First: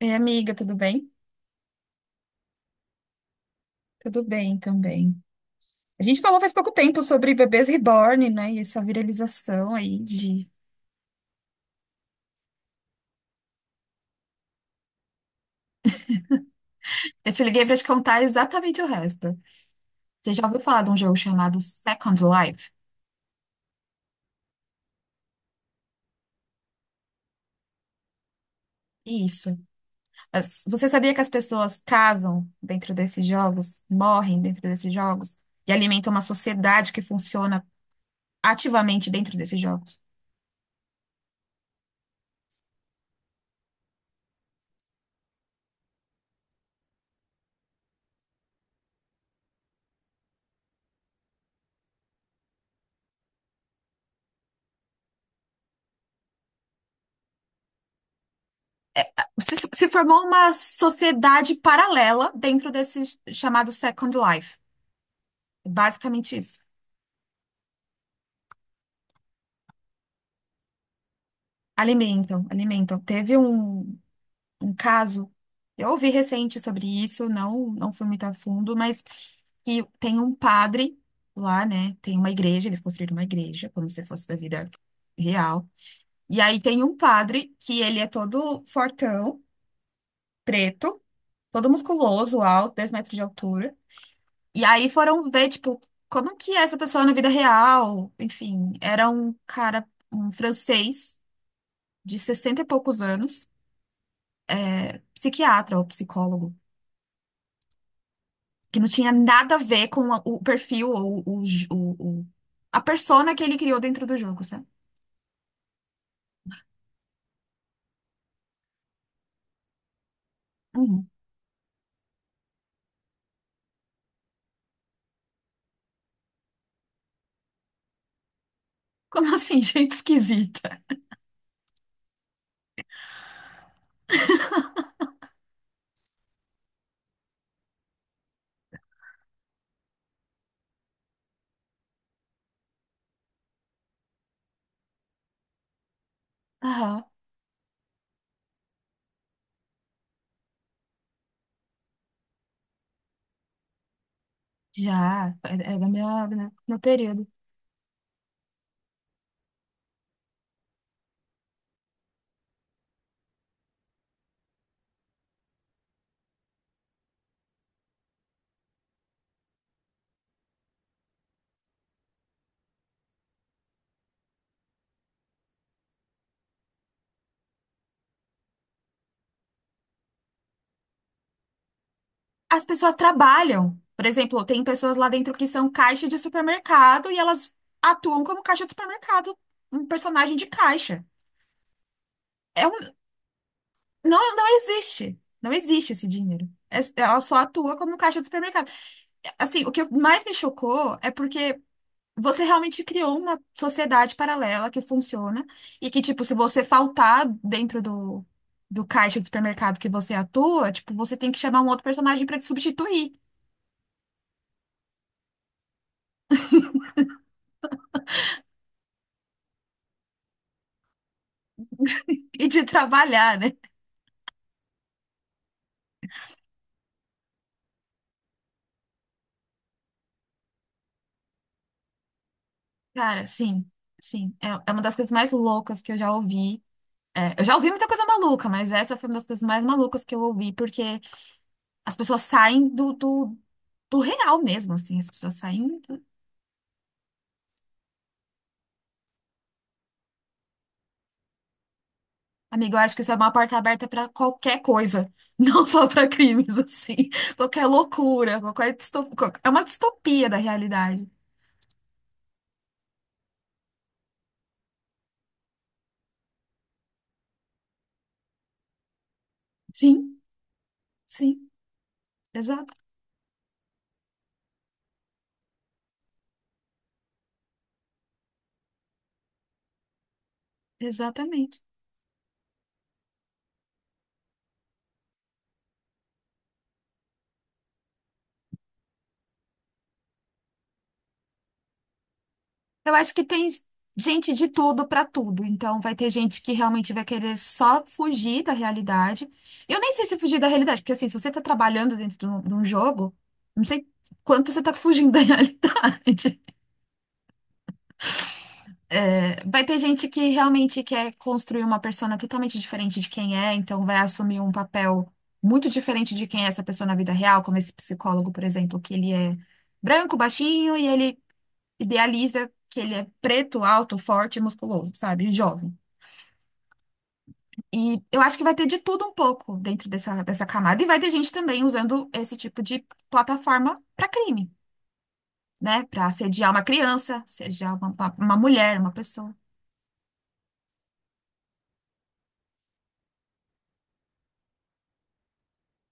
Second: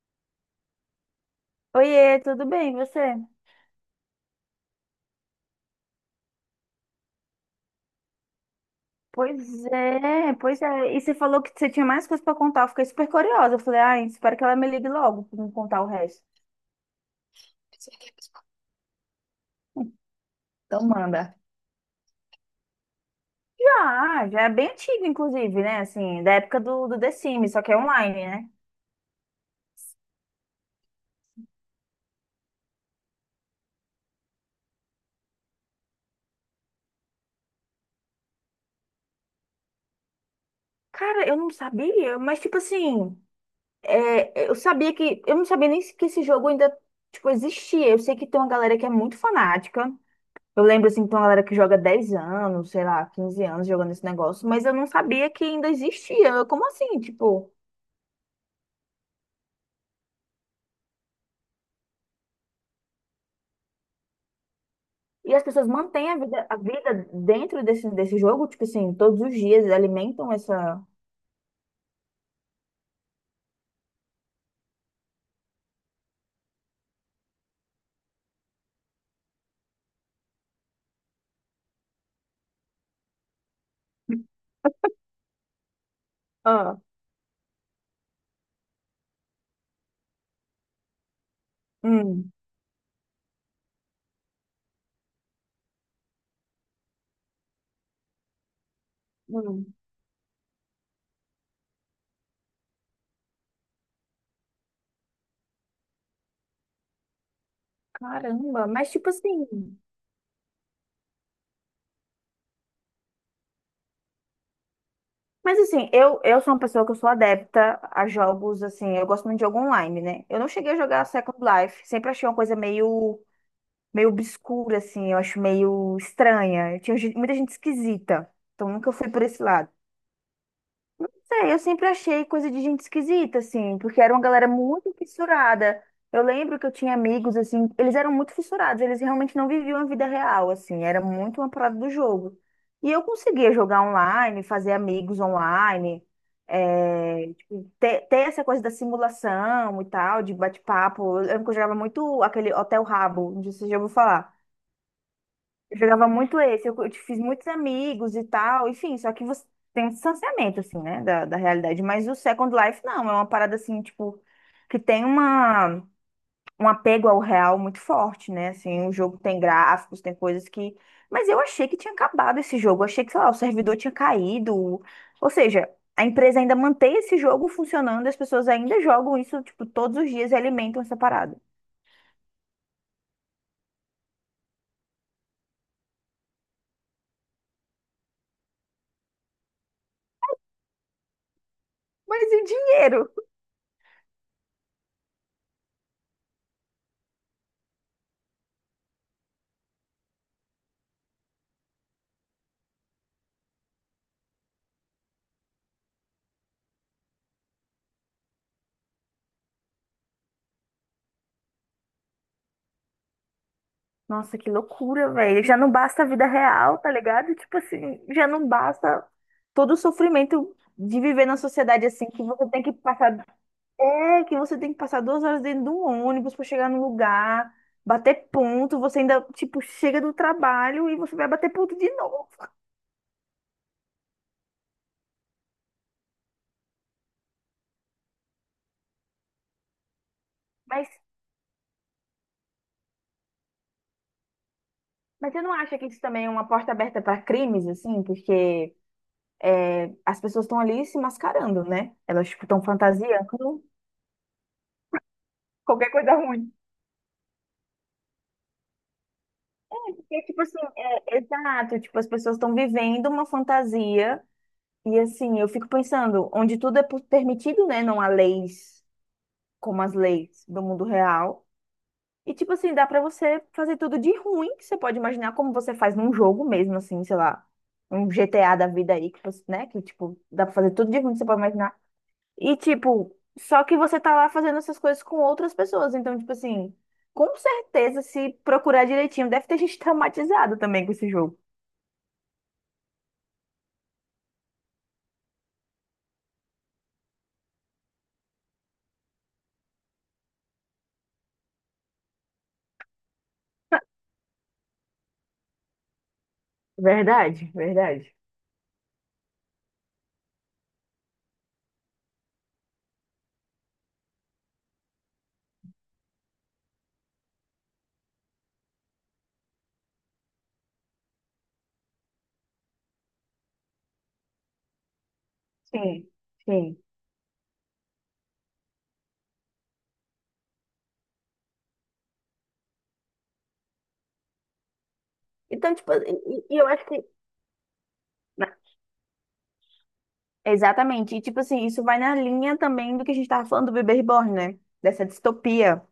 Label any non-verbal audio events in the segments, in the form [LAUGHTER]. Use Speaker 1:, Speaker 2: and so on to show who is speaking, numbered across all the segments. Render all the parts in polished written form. Speaker 1: Ei, amiga, tudo bem?
Speaker 2: Oiê, tudo bem, e você?
Speaker 1: Tudo bem também. A gente falou faz pouco tempo sobre bebês reborn, né? E essa
Speaker 2: Pois
Speaker 1: viralização aí
Speaker 2: é,
Speaker 1: de.
Speaker 2: pois é. E você falou que você tinha mais coisas pra contar. Eu fiquei super curiosa. Eu falei, ai, espero que ela me ligue logo pra me contar o resto.
Speaker 1: Eu te liguei pra te contar exatamente o resto. Você já ouviu
Speaker 2: Então
Speaker 1: falar de um jogo
Speaker 2: manda.
Speaker 1: chamado Second Life?
Speaker 2: Já, já é bem antigo, inclusive, né? Assim, da época do The Sims, só que é online, né?
Speaker 1: Isso. Você sabia que as pessoas casam dentro desses jogos, morrem dentro desses jogos e alimentam uma sociedade que funciona ativamente dentro desses jogos?
Speaker 2: Cara, eu não sabia, mas tipo assim, é, eu sabia que. Eu não sabia nem que esse jogo ainda, tipo, existia. Eu sei que tem uma galera que é muito fanática. Eu lembro, assim, que tem uma galera que joga 10 anos, sei lá, 15 anos jogando esse negócio, mas eu não sabia que ainda existia. Como assim, tipo?
Speaker 1: Se formou uma sociedade paralela dentro desse chamado Second Life.
Speaker 2: E as pessoas mantêm a
Speaker 1: Basicamente
Speaker 2: vida, a
Speaker 1: isso.
Speaker 2: vida dentro desse jogo, tipo assim, todos os dias alimentam essa.
Speaker 1: Alimentam, alimentam. Teve um caso, eu ouvi recente sobre isso, não fui muito a fundo, mas que tem um padre lá, né? Tem uma igreja, eles construíram uma igreja, como se fosse da vida real. E aí
Speaker 2: Ah,
Speaker 1: tem um padre que ele é todo fortão, preto, todo
Speaker 2: hum,
Speaker 1: musculoso, alto, 10 metros de altura. E aí foram ver, tipo, como que é essa pessoa na vida real? Enfim, era um
Speaker 2: hum.
Speaker 1: cara, um francês de 60 e poucos anos. Psiquiatra ou psicólogo,
Speaker 2: Caramba,
Speaker 1: que não
Speaker 2: mas tipo
Speaker 1: tinha
Speaker 2: assim.
Speaker 1: nada a ver com o perfil ou o, j- o- a persona que ele criou dentro do jogo, sabe?
Speaker 2: Mas assim, eu sou uma pessoa que eu sou adepta a jogos, assim, eu gosto muito de jogo online, né? Eu não cheguei a jogar
Speaker 1: Uhum.
Speaker 2: Second Life, sempre achei uma coisa meio obscura, assim, eu acho meio estranha. Tinha gente- muita gente esquisita, então nunca fui por
Speaker 1: Como
Speaker 2: esse
Speaker 1: assim, [LAUGHS]
Speaker 2: lado.
Speaker 1: gente esquisita?
Speaker 2: Sei, eu sempre achei coisa de gente esquisita, assim, porque era uma galera muito fissurada. Eu lembro que eu tinha amigos, assim, eles eram muito fissurados, eles realmente não viviam a vida real, assim, era muito uma parada do jogo. E eu conseguia jogar online, fazer amigos online,
Speaker 1: Aham,
Speaker 2: é, tipo, ter essa coisa da simulação e tal, de bate-papo. Eu lembro que eu jogava muito aquele Hotel Rabo, não sei se você já ouviu falar.
Speaker 1: já, é
Speaker 2: Eu
Speaker 1: da
Speaker 2: jogava
Speaker 1: minha, do
Speaker 2: muito
Speaker 1: meu
Speaker 2: esse, eu,
Speaker 1: meu
Speaker 2: eu te fiz
Speaker 1: período.
Speaker 2: muitos amigos e tal, enfim, só que você tem um distanciamento, assim, né, da realidade. Mas o Second Life, não, é uma parada, assim, tipo, que tem um apego ao real muito forte, né, assim, o jogo tem gráficos, tem coisas que... Mas eu achei que tinha acabado esse jogo, eu achei que, sei lá, o servidor tinha caído, ou seja, a empresa ainda mantém esse jogo funcionando, as pessoas ainda jogam isso, tipo, todos os dias e alimentam essa parada.
Speaker 1: As pessoas trabalham. Por exemplo, tem pessoas lá dentro que são caixa de supermercado e elas atuam como caixa de supermercado, um personagem de caixa.
Speaker 2: Mas e o
Speaker 1: É um,
Speaker 2: dinheiro?
Speaker 1: não existe. Não existe esse dinheiro. Ela só atua como caixa de supermercado. Assim, o que mais me chocou é porque você realmente criou uma sociedade paralela que funciona e que, tipo, se você faltar dentro do caixa do supermercado que você atua, tipo, você tem que chamar um outro personagem pra te substituir
Speaker 2: Nossa, que loucura, velho. Já não basta a vida real, tá ligado? Tipo assim, já não basta todo o sofrimento de viver na sociedade assim, que
Speaker 1: [LAUGHS] e
Speaker 2: você tem
Speaker 1: te
Speaker 2: que passar.
Speaker 1: trabalhar, né?
Speaker 2: É, que você tem que passar 2 horas dentro de um ônibus pra chegar no lugar, bater ponto, você ainda, tipo, chega do trabalho e você vai bater ponto de novo.
Speaker 1: Cara, sim, sim. É uma das coisas mais loucas que eu já ouvi. É, eu já ouvi muita coisa maluca, mas essa foi uma das coisas mais malucas que eu ouvi, porque
Speaker 2: Mas,
Speaker 1: as pessoas saem do real mesmo, assim, as
Speaker 2: mas
Speaker 1: pessoas
Speaker 2: você não acha
Speaker 1: saem.
Speaker 2: que isso também é uma porta aberta para crimes, assim? Porque é, as pessoas estão ali se mascarando, né? Elas, tipo, estão
Speaker 1: Amigo, eu acho que isso é uma porta
Speaker 2: fantasiando
Speaker 1: aberta para qualquer coisa, [LAUGHS] não só
Speaker 2: qualquer
Speaker 1: para
Speaker 2: coisa ruim.
Speaker 1: crimes, assim. Qualquer loucura, qualquer É uma
Speaker 2: E,
Speaker 1: distopia da
Speaker 2: tipo assim,
Speaker 1: realidade.
Speaker 2: é, exato, tipo, as pessoas estão vivendo uma fantasia e assim, eu fico pensando, onde tudo é pu- permitido, né? Não há leis como as
Speaker 1: Sim,
Speaker 2: leis do mundo real.
Speaker 1: sim,
Speaker 2: E tipo
Speaker 1: exato,
Speaker 2: assim, dá pra você fazer tudo de ruim que você pode imaginar como você faz num jogo mesmo, assim, sei lá, um GTA da vida aí, que você, né? Que, tipo, dá pra fazer tudo de ruim que você pode
Speaker 1: exatamente.
Speaker 2: imaginar. E, tipo, só que você tá lá fazendo essas coisas com outras pessoas. Então, tipo assim, com certeza, se procurar direitinho, deve ter [LAUGHS] gente traumatizada também com esse jogo.
Speaker 1: Eu acho que tem gente de tudo para tudo, então vai ter gente que realmente vai querer só fugir da realidade. Eu nem sei se fugir da realidade, porque assim, se você tá trabalhando dentro de um jogo, não sei quanto você tá fugindo da [LAUGHS] realidade.
Speaker 2: Verdade, verdade.
Speaker 1: É, vai ter gente que realmente quer construir uma persona totalmente diferente de quem é, então vai assumir um papel muito diferente de quem é essa pessoa na vida real, como esse psicólogo, por exemplo, que ele é branco, baixinho e ele idealiza que ele é preto, alto, forte, musculoso, sabe? E jovem.
Speaker 2: Sim, sim.
Speaker 1: E eu acho que vai ter de tudo um pouco dentro dessa camada, e vai ter gente também usando esse tipo de plataforma para crime,
Speaker 2: Então,
Speaker 1: né?
Speaker 2: tipo,
Speaker 1: Para
Speaker 2: e,
Speaker 1: assediar
Speaker 2: e
Speaker 1: uma
Speaker 2: eu acho que.
Speaker 1: criança, assediar uma mulher, uma pessoa.
Speaker 2: Exatamente. E, tipo assim, isso vai na linha também do que a gente tava falando do bebê reborn, né? Dessa distopia.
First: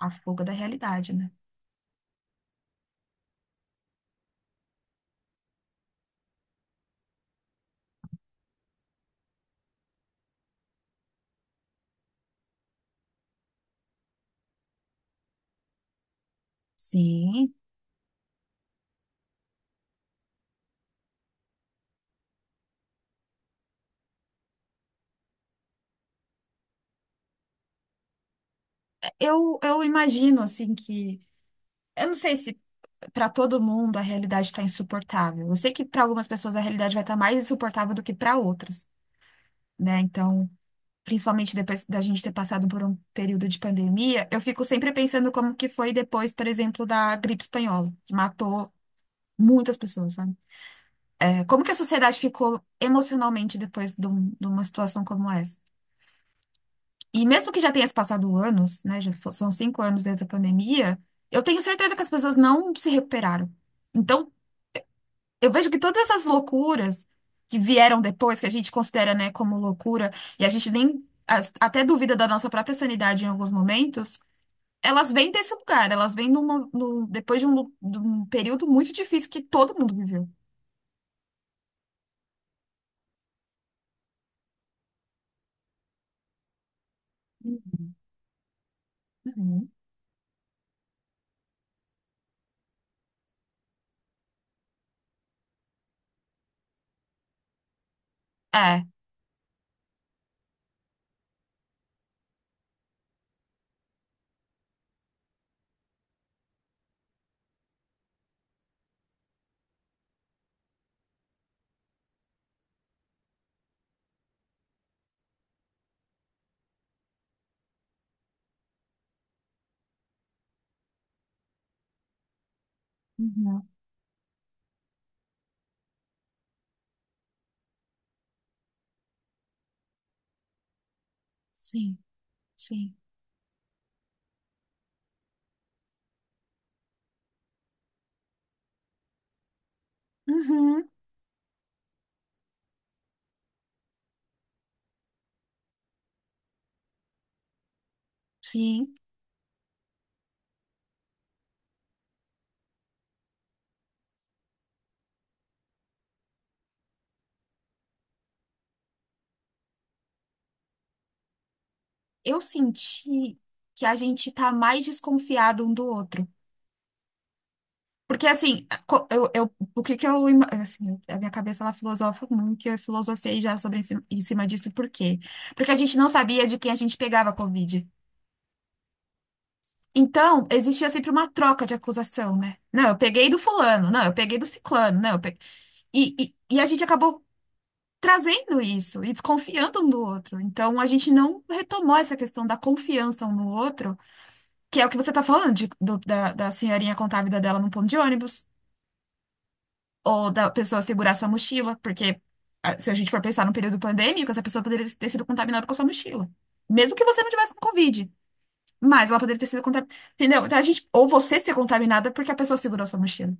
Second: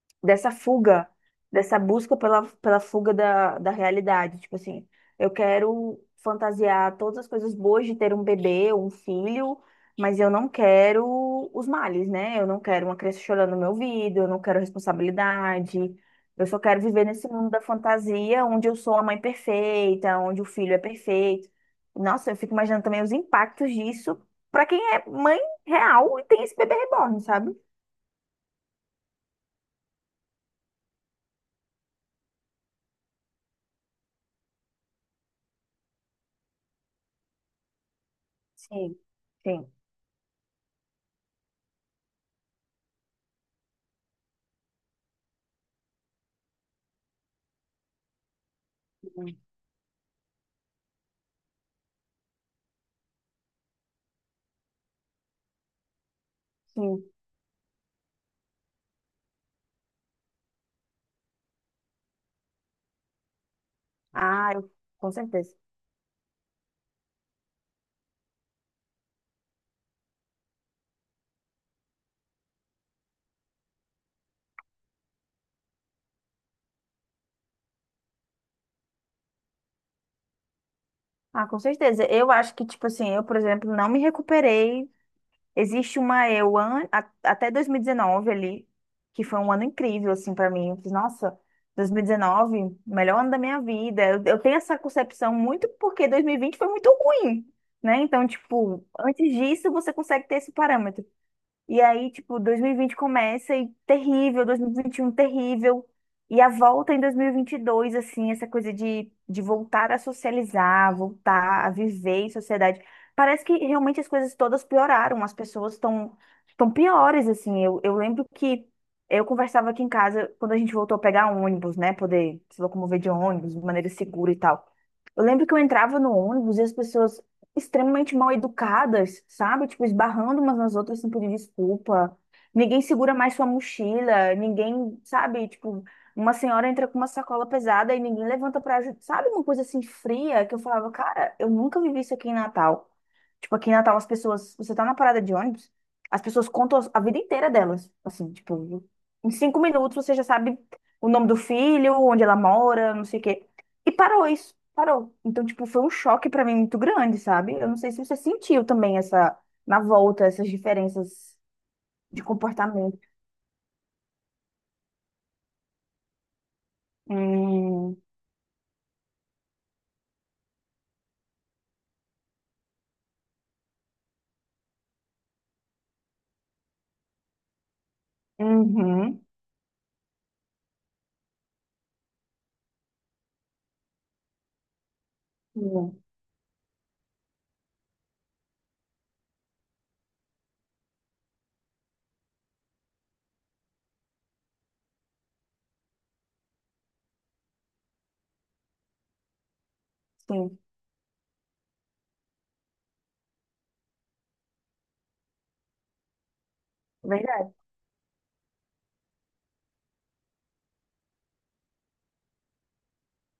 Speaker 1: A fuga da
Speaker 2: Dessa fuga,
Speaker 1: realidade, né?
Speaker 2: dessa busca pela fuga da realidade. Tipo assim, eu quero fantasiar todas as coisas boas de ter um bebê, um filho, mas eu não quero os males, né? Eu não quero uma criança chorando no meu ouvido, eu não quero responsabilidade. Eu só quero viver nesse mundo
Speaker 1: Sim.
Speaker 2: da fantasia, onde eu sou a mãe perfeita, onde o filho é perfeito. Nossa, eu fico imaginando também os impactos disso para quem é mãe real e tem esse bebê reborn, sabe?
Speaker 1: Eu imagino, assim, que. Eu não sei se para todo mundo a realidade está insuportável. Eu sei que para algumas pessoas a realidade vai estar mais insuportável do que para outras,
Speaker 2: Sim. Sim.
Speaker 1: né? Então, principalmente depois da gente ter passado por um período de pandemia, eu fico sempre pensando como que foi depois, por exemplo, da gripe espanhola, que matou
Speaker 2: Hum.
Speaker 1: muitas pessoas, sabe? É, como que a sociedade ficou emocionalmente depois de de uma situação como essa?
Speaker 2: Sim.
Speaker 1: E mesmo que já tenha se passado anos, né? São 5 anos desde a pandemia, eu tenho certeza que as pessoas não se recuperaram. Então,
Speaker 2: Ah, com
Speaker 1: eu
Speaker 2: certeza.
Speaker 1: vejo que todas essas loucuras que vieram depois, que a gente considera, né, como loucura, e a gente nem até duvida da nossa própria sanidade em alguns momentos, elas vêm desse lugar, elas vêm depois de um período muito difícil que todo mundo viveu.
Speaker 2: Ah, com certeza. Eu acho que, tipo assim, eu, por exemplo, não me recuperei. Existe uma até
Speaker 1: Uhum.
Speaker 2: 2019 ali, que foi um ano
Speaker 1: Uhum.
Speaker 2: incrível, assim, pra mim. Eu fiz, nossa, 2019, melhor ano da minha vida. Eu tenho essa concepção muito porque 2020 foi muito ruim, né? Então, tipo,
Speaker 1: É.
Speaker 2: antes disso, você consegue ter esse parâmetro. E aí, tipo, 2020 começa e terrível, 2021 terrível. E a volta em 2022, assim, essa coisa de voltar a socializar, voltar a viver em sociedade. Parece que realmente as coisas todas pioraram, as pessoas estão piores, assim. Eu lembro que eu conversava aqui em casa quando a gente voltou a pegar ônibus, né? Poder se locomover de ônibus de
Speaker 1: Uhum.
Speaker 2: maneira segura e tal. Eu lembro que eu entrava no ônibus e as pessoas extremamente mal educadas, sabe? Tipo, esbarrando umas nas outras sem pedir
Speaker 1: Sim,
Speaker 2: desculpa. Ninguém
Speaker 1: sim.
Speaker 2: segura mais sua mochila, ninguém, sabe? Tipo, uma senhora entra com uma sacola pesada e ninguém levanta pra ajudar. Sabe uma coisa assim fria que eu
Speaker 1: Uhum,
Speaker 2: falava, cara, eu nunca vivi isso aqui em Natal. Tipo, aqui em Natal as pessoas, você tá na parada de ônibus, as pessoas contam a vida inteira delas. Assim, tipo,
Speaker 1: sim.
Speaker 2: em 5 minutos você já sabe o nome do filho, onde ela mora, não sei o quê. E parou isso, parou. Então, tipo, foi um choque pra mim muito grande, sabe? Eu não sei se você sentiu também essa, na volta, essas diferenças de
Speaker 1: Eu
Speaker 2: comportamento.
Speaker 1: senti que a gente tá mais desconfiado um do outro.
Speaker 2: Hum,
Speaker 1: Porque, assim, o que que eu... Assim, a minha cabeça, ela filosofa muito, e eu filosofei já sobre esse, em cima disso. Por quê? Porque a gente não sabia de quem a gente pegava a Covid.
Speaker 2: uhum,
Speaker 1: Então, existia sempre uma troca de acusação, né? Não, eu peguei do fulano. Não, eu peguei do ciclano. Não, eu peguei...
Speaker 2: sim,
Speaker 1: E a gente acabou trazendo isso e desconfiando um do outro. Então, a gente não retomou essa questão da confiança um no outro. Que é o que você tá falando, da senhorinha contar a vida dela num ponto de ônibus, ou da
Speaker 2: sim,
Speaker 1: pessoa segurar sua mochila, porque ah, se a gente for pensar no período pandêmico, essa pessoa poderia ter sido contaminada com a sua mochila. Mesmo que
Speaker 2: é
Speaker 1: você não
Speaker 2: verdade,
Speaker 1: tivesse com Covid, mas ela poderia ter sido contaminada. Entendeu? Então, a gente, ou você ser contaminada porque a pessoa segurou sua mochila.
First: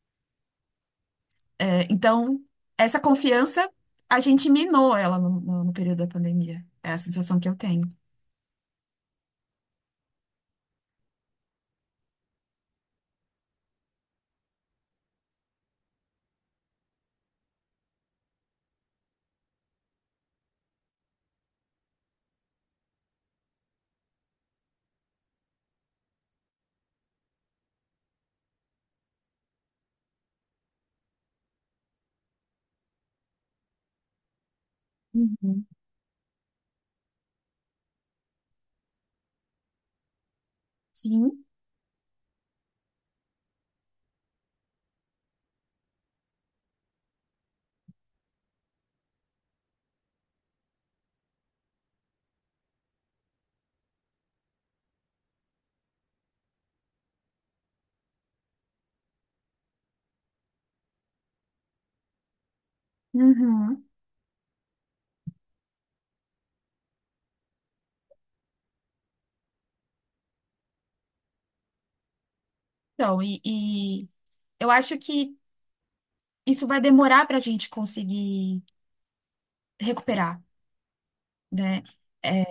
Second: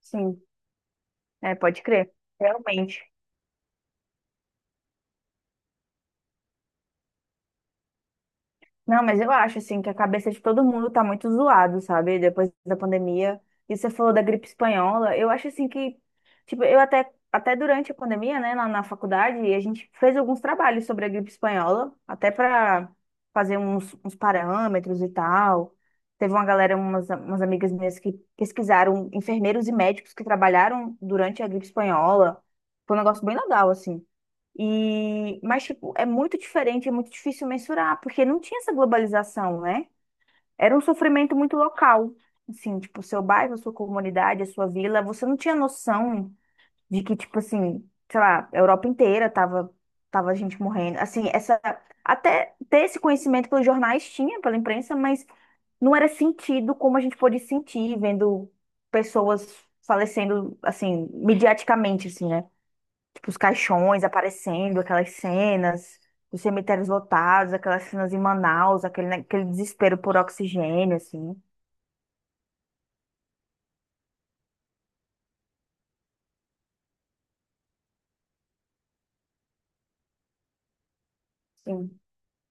Speaker 2: sim, é, pode
Speaker 1: É,
Speaker 2: crer,
Speaker 1: então, essa
Speaker 2: realmente.
Speaker 1: confiança, a gente minou ela no período da pandemia. É a sensação que eu tenho.
Speaker 2: Não, mas eu acho, assim, que a cabeça de todo mundo tá muito zoado, sabe? Depois da pandemia. E você falou da gripe espanhola. Eu acho, assim, que... Tipo, eu até, até durante a pandemia, né, na faculdade, a gente fez alguns trabalhos sobre a gripe espanhola. Até para fazer uns parâmetros e tal. Teve uma galera, umas amigas minhas que pesquisaram enfermeiros e médicos que trabalharam durante a gripe espanhola. Foi um negócio bem legal, assim. E, mas,
Speaker 1: Uhum.
Speaker 2: tipo, é muito diferente, é muito difícil mensurar, porque não tinha essa globalização, né? Era um sofrimento
Speaker 1: Sim.
Speaker 2: muito local. Assim, tipo, seu bairro, a sua comunidade, a sua vila, você não tinha noção de que, tipo assim, sei lá, a Europa inteira tava, tava gente morrendo. Assim, essa, até ter esse conhecimento pelos jornais tinha, pela imprensa, mas não era sentido como a gente pôde sentir vendo pessoas falecendo, assim, midiaticamente, assim, né? Tipo, os
Speaker 1: Uhum.
Speaker 2: caixões aparecendo, aquelas cenas, os cemitérios lotados, aquelas cenas em Manaus, aquele desespero por oxigênio, assim.
Speaker 1: Então, e eu acho que. Isso vai demorar para a gente conseguir recuperar, né?
Speaker 2: Sim.
Speaker 1: É,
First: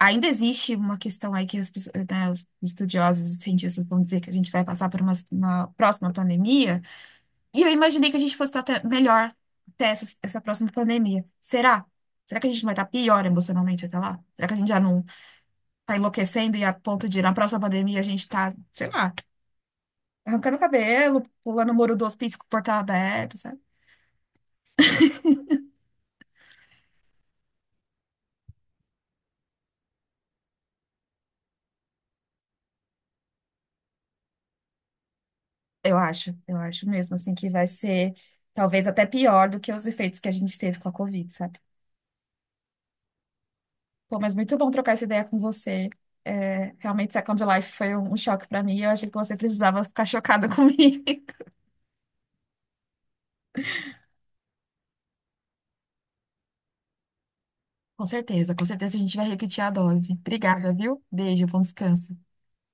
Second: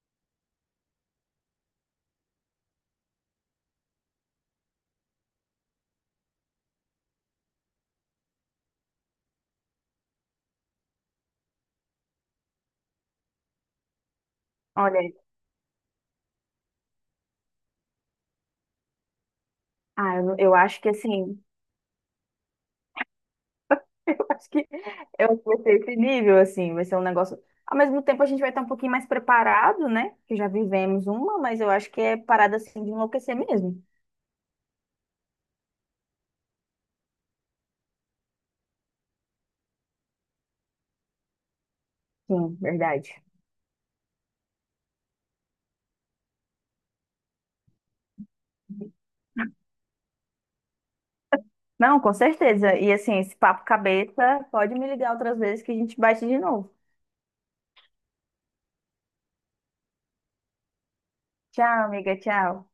Speaker 1: ainda existe uma questão aí que as pessoas, né, os estudiosos e cientistas vão dizer que a gente vai passar por uma próxima pandemia, e eu imaginei que a gente fosse estar até melhor até essa próxima pandemia. Será? Será que a gente não vai estar pior emocionalmente até lá? Será que a gente já não
Speaker 2: Olha,
Speaker 1: está enlouquecendo e a ponto de na próxima pandemia a gente está, sei lá,
Speaker 2: ah, eu
Speaker 1: arrancando o
Speaker 2: acho que
Speaker 1: cabelo,
Speaker 2: assim,
Speaker 1: pulando o muro do hospício com o portão aberto,
Speaker 2: [LAUGHS] eu acho que eu acho que vai ser esse nível, assim, vai ser um negócio. Ao mesmo tempo, a gente vai estar um pouquinho mais preparado, né? Que já vivemos uma, mas eu acho que é parada assim de enlouquecer mesmo.
Speaker 1: eu acho, eu acho mesmo, assim, que vai ser talvez até pior do que os efeitos que a gente teve com a Covid, sabe?
Speaker 2: Sim, verdade.
Speaker 1: Pô, mas muito bom trocar essa ideia com você. É, realmente, Second Life foi um choque pra mim. Eu achei que você precisava ficar chocada [LAUGHS] comigo.
Speaker 2: Não, com certeza. E assim, esse papo cabeça, pode me ligar outras vezes que a gente bate de novo.
Speaker 1: Com certeza a gente vai repetir a dose. Obrigada, viu? Beijo, bom
Speaker 2: Tchau, amiga,
Speaker 1: descanso.
Speaker 2: tchau.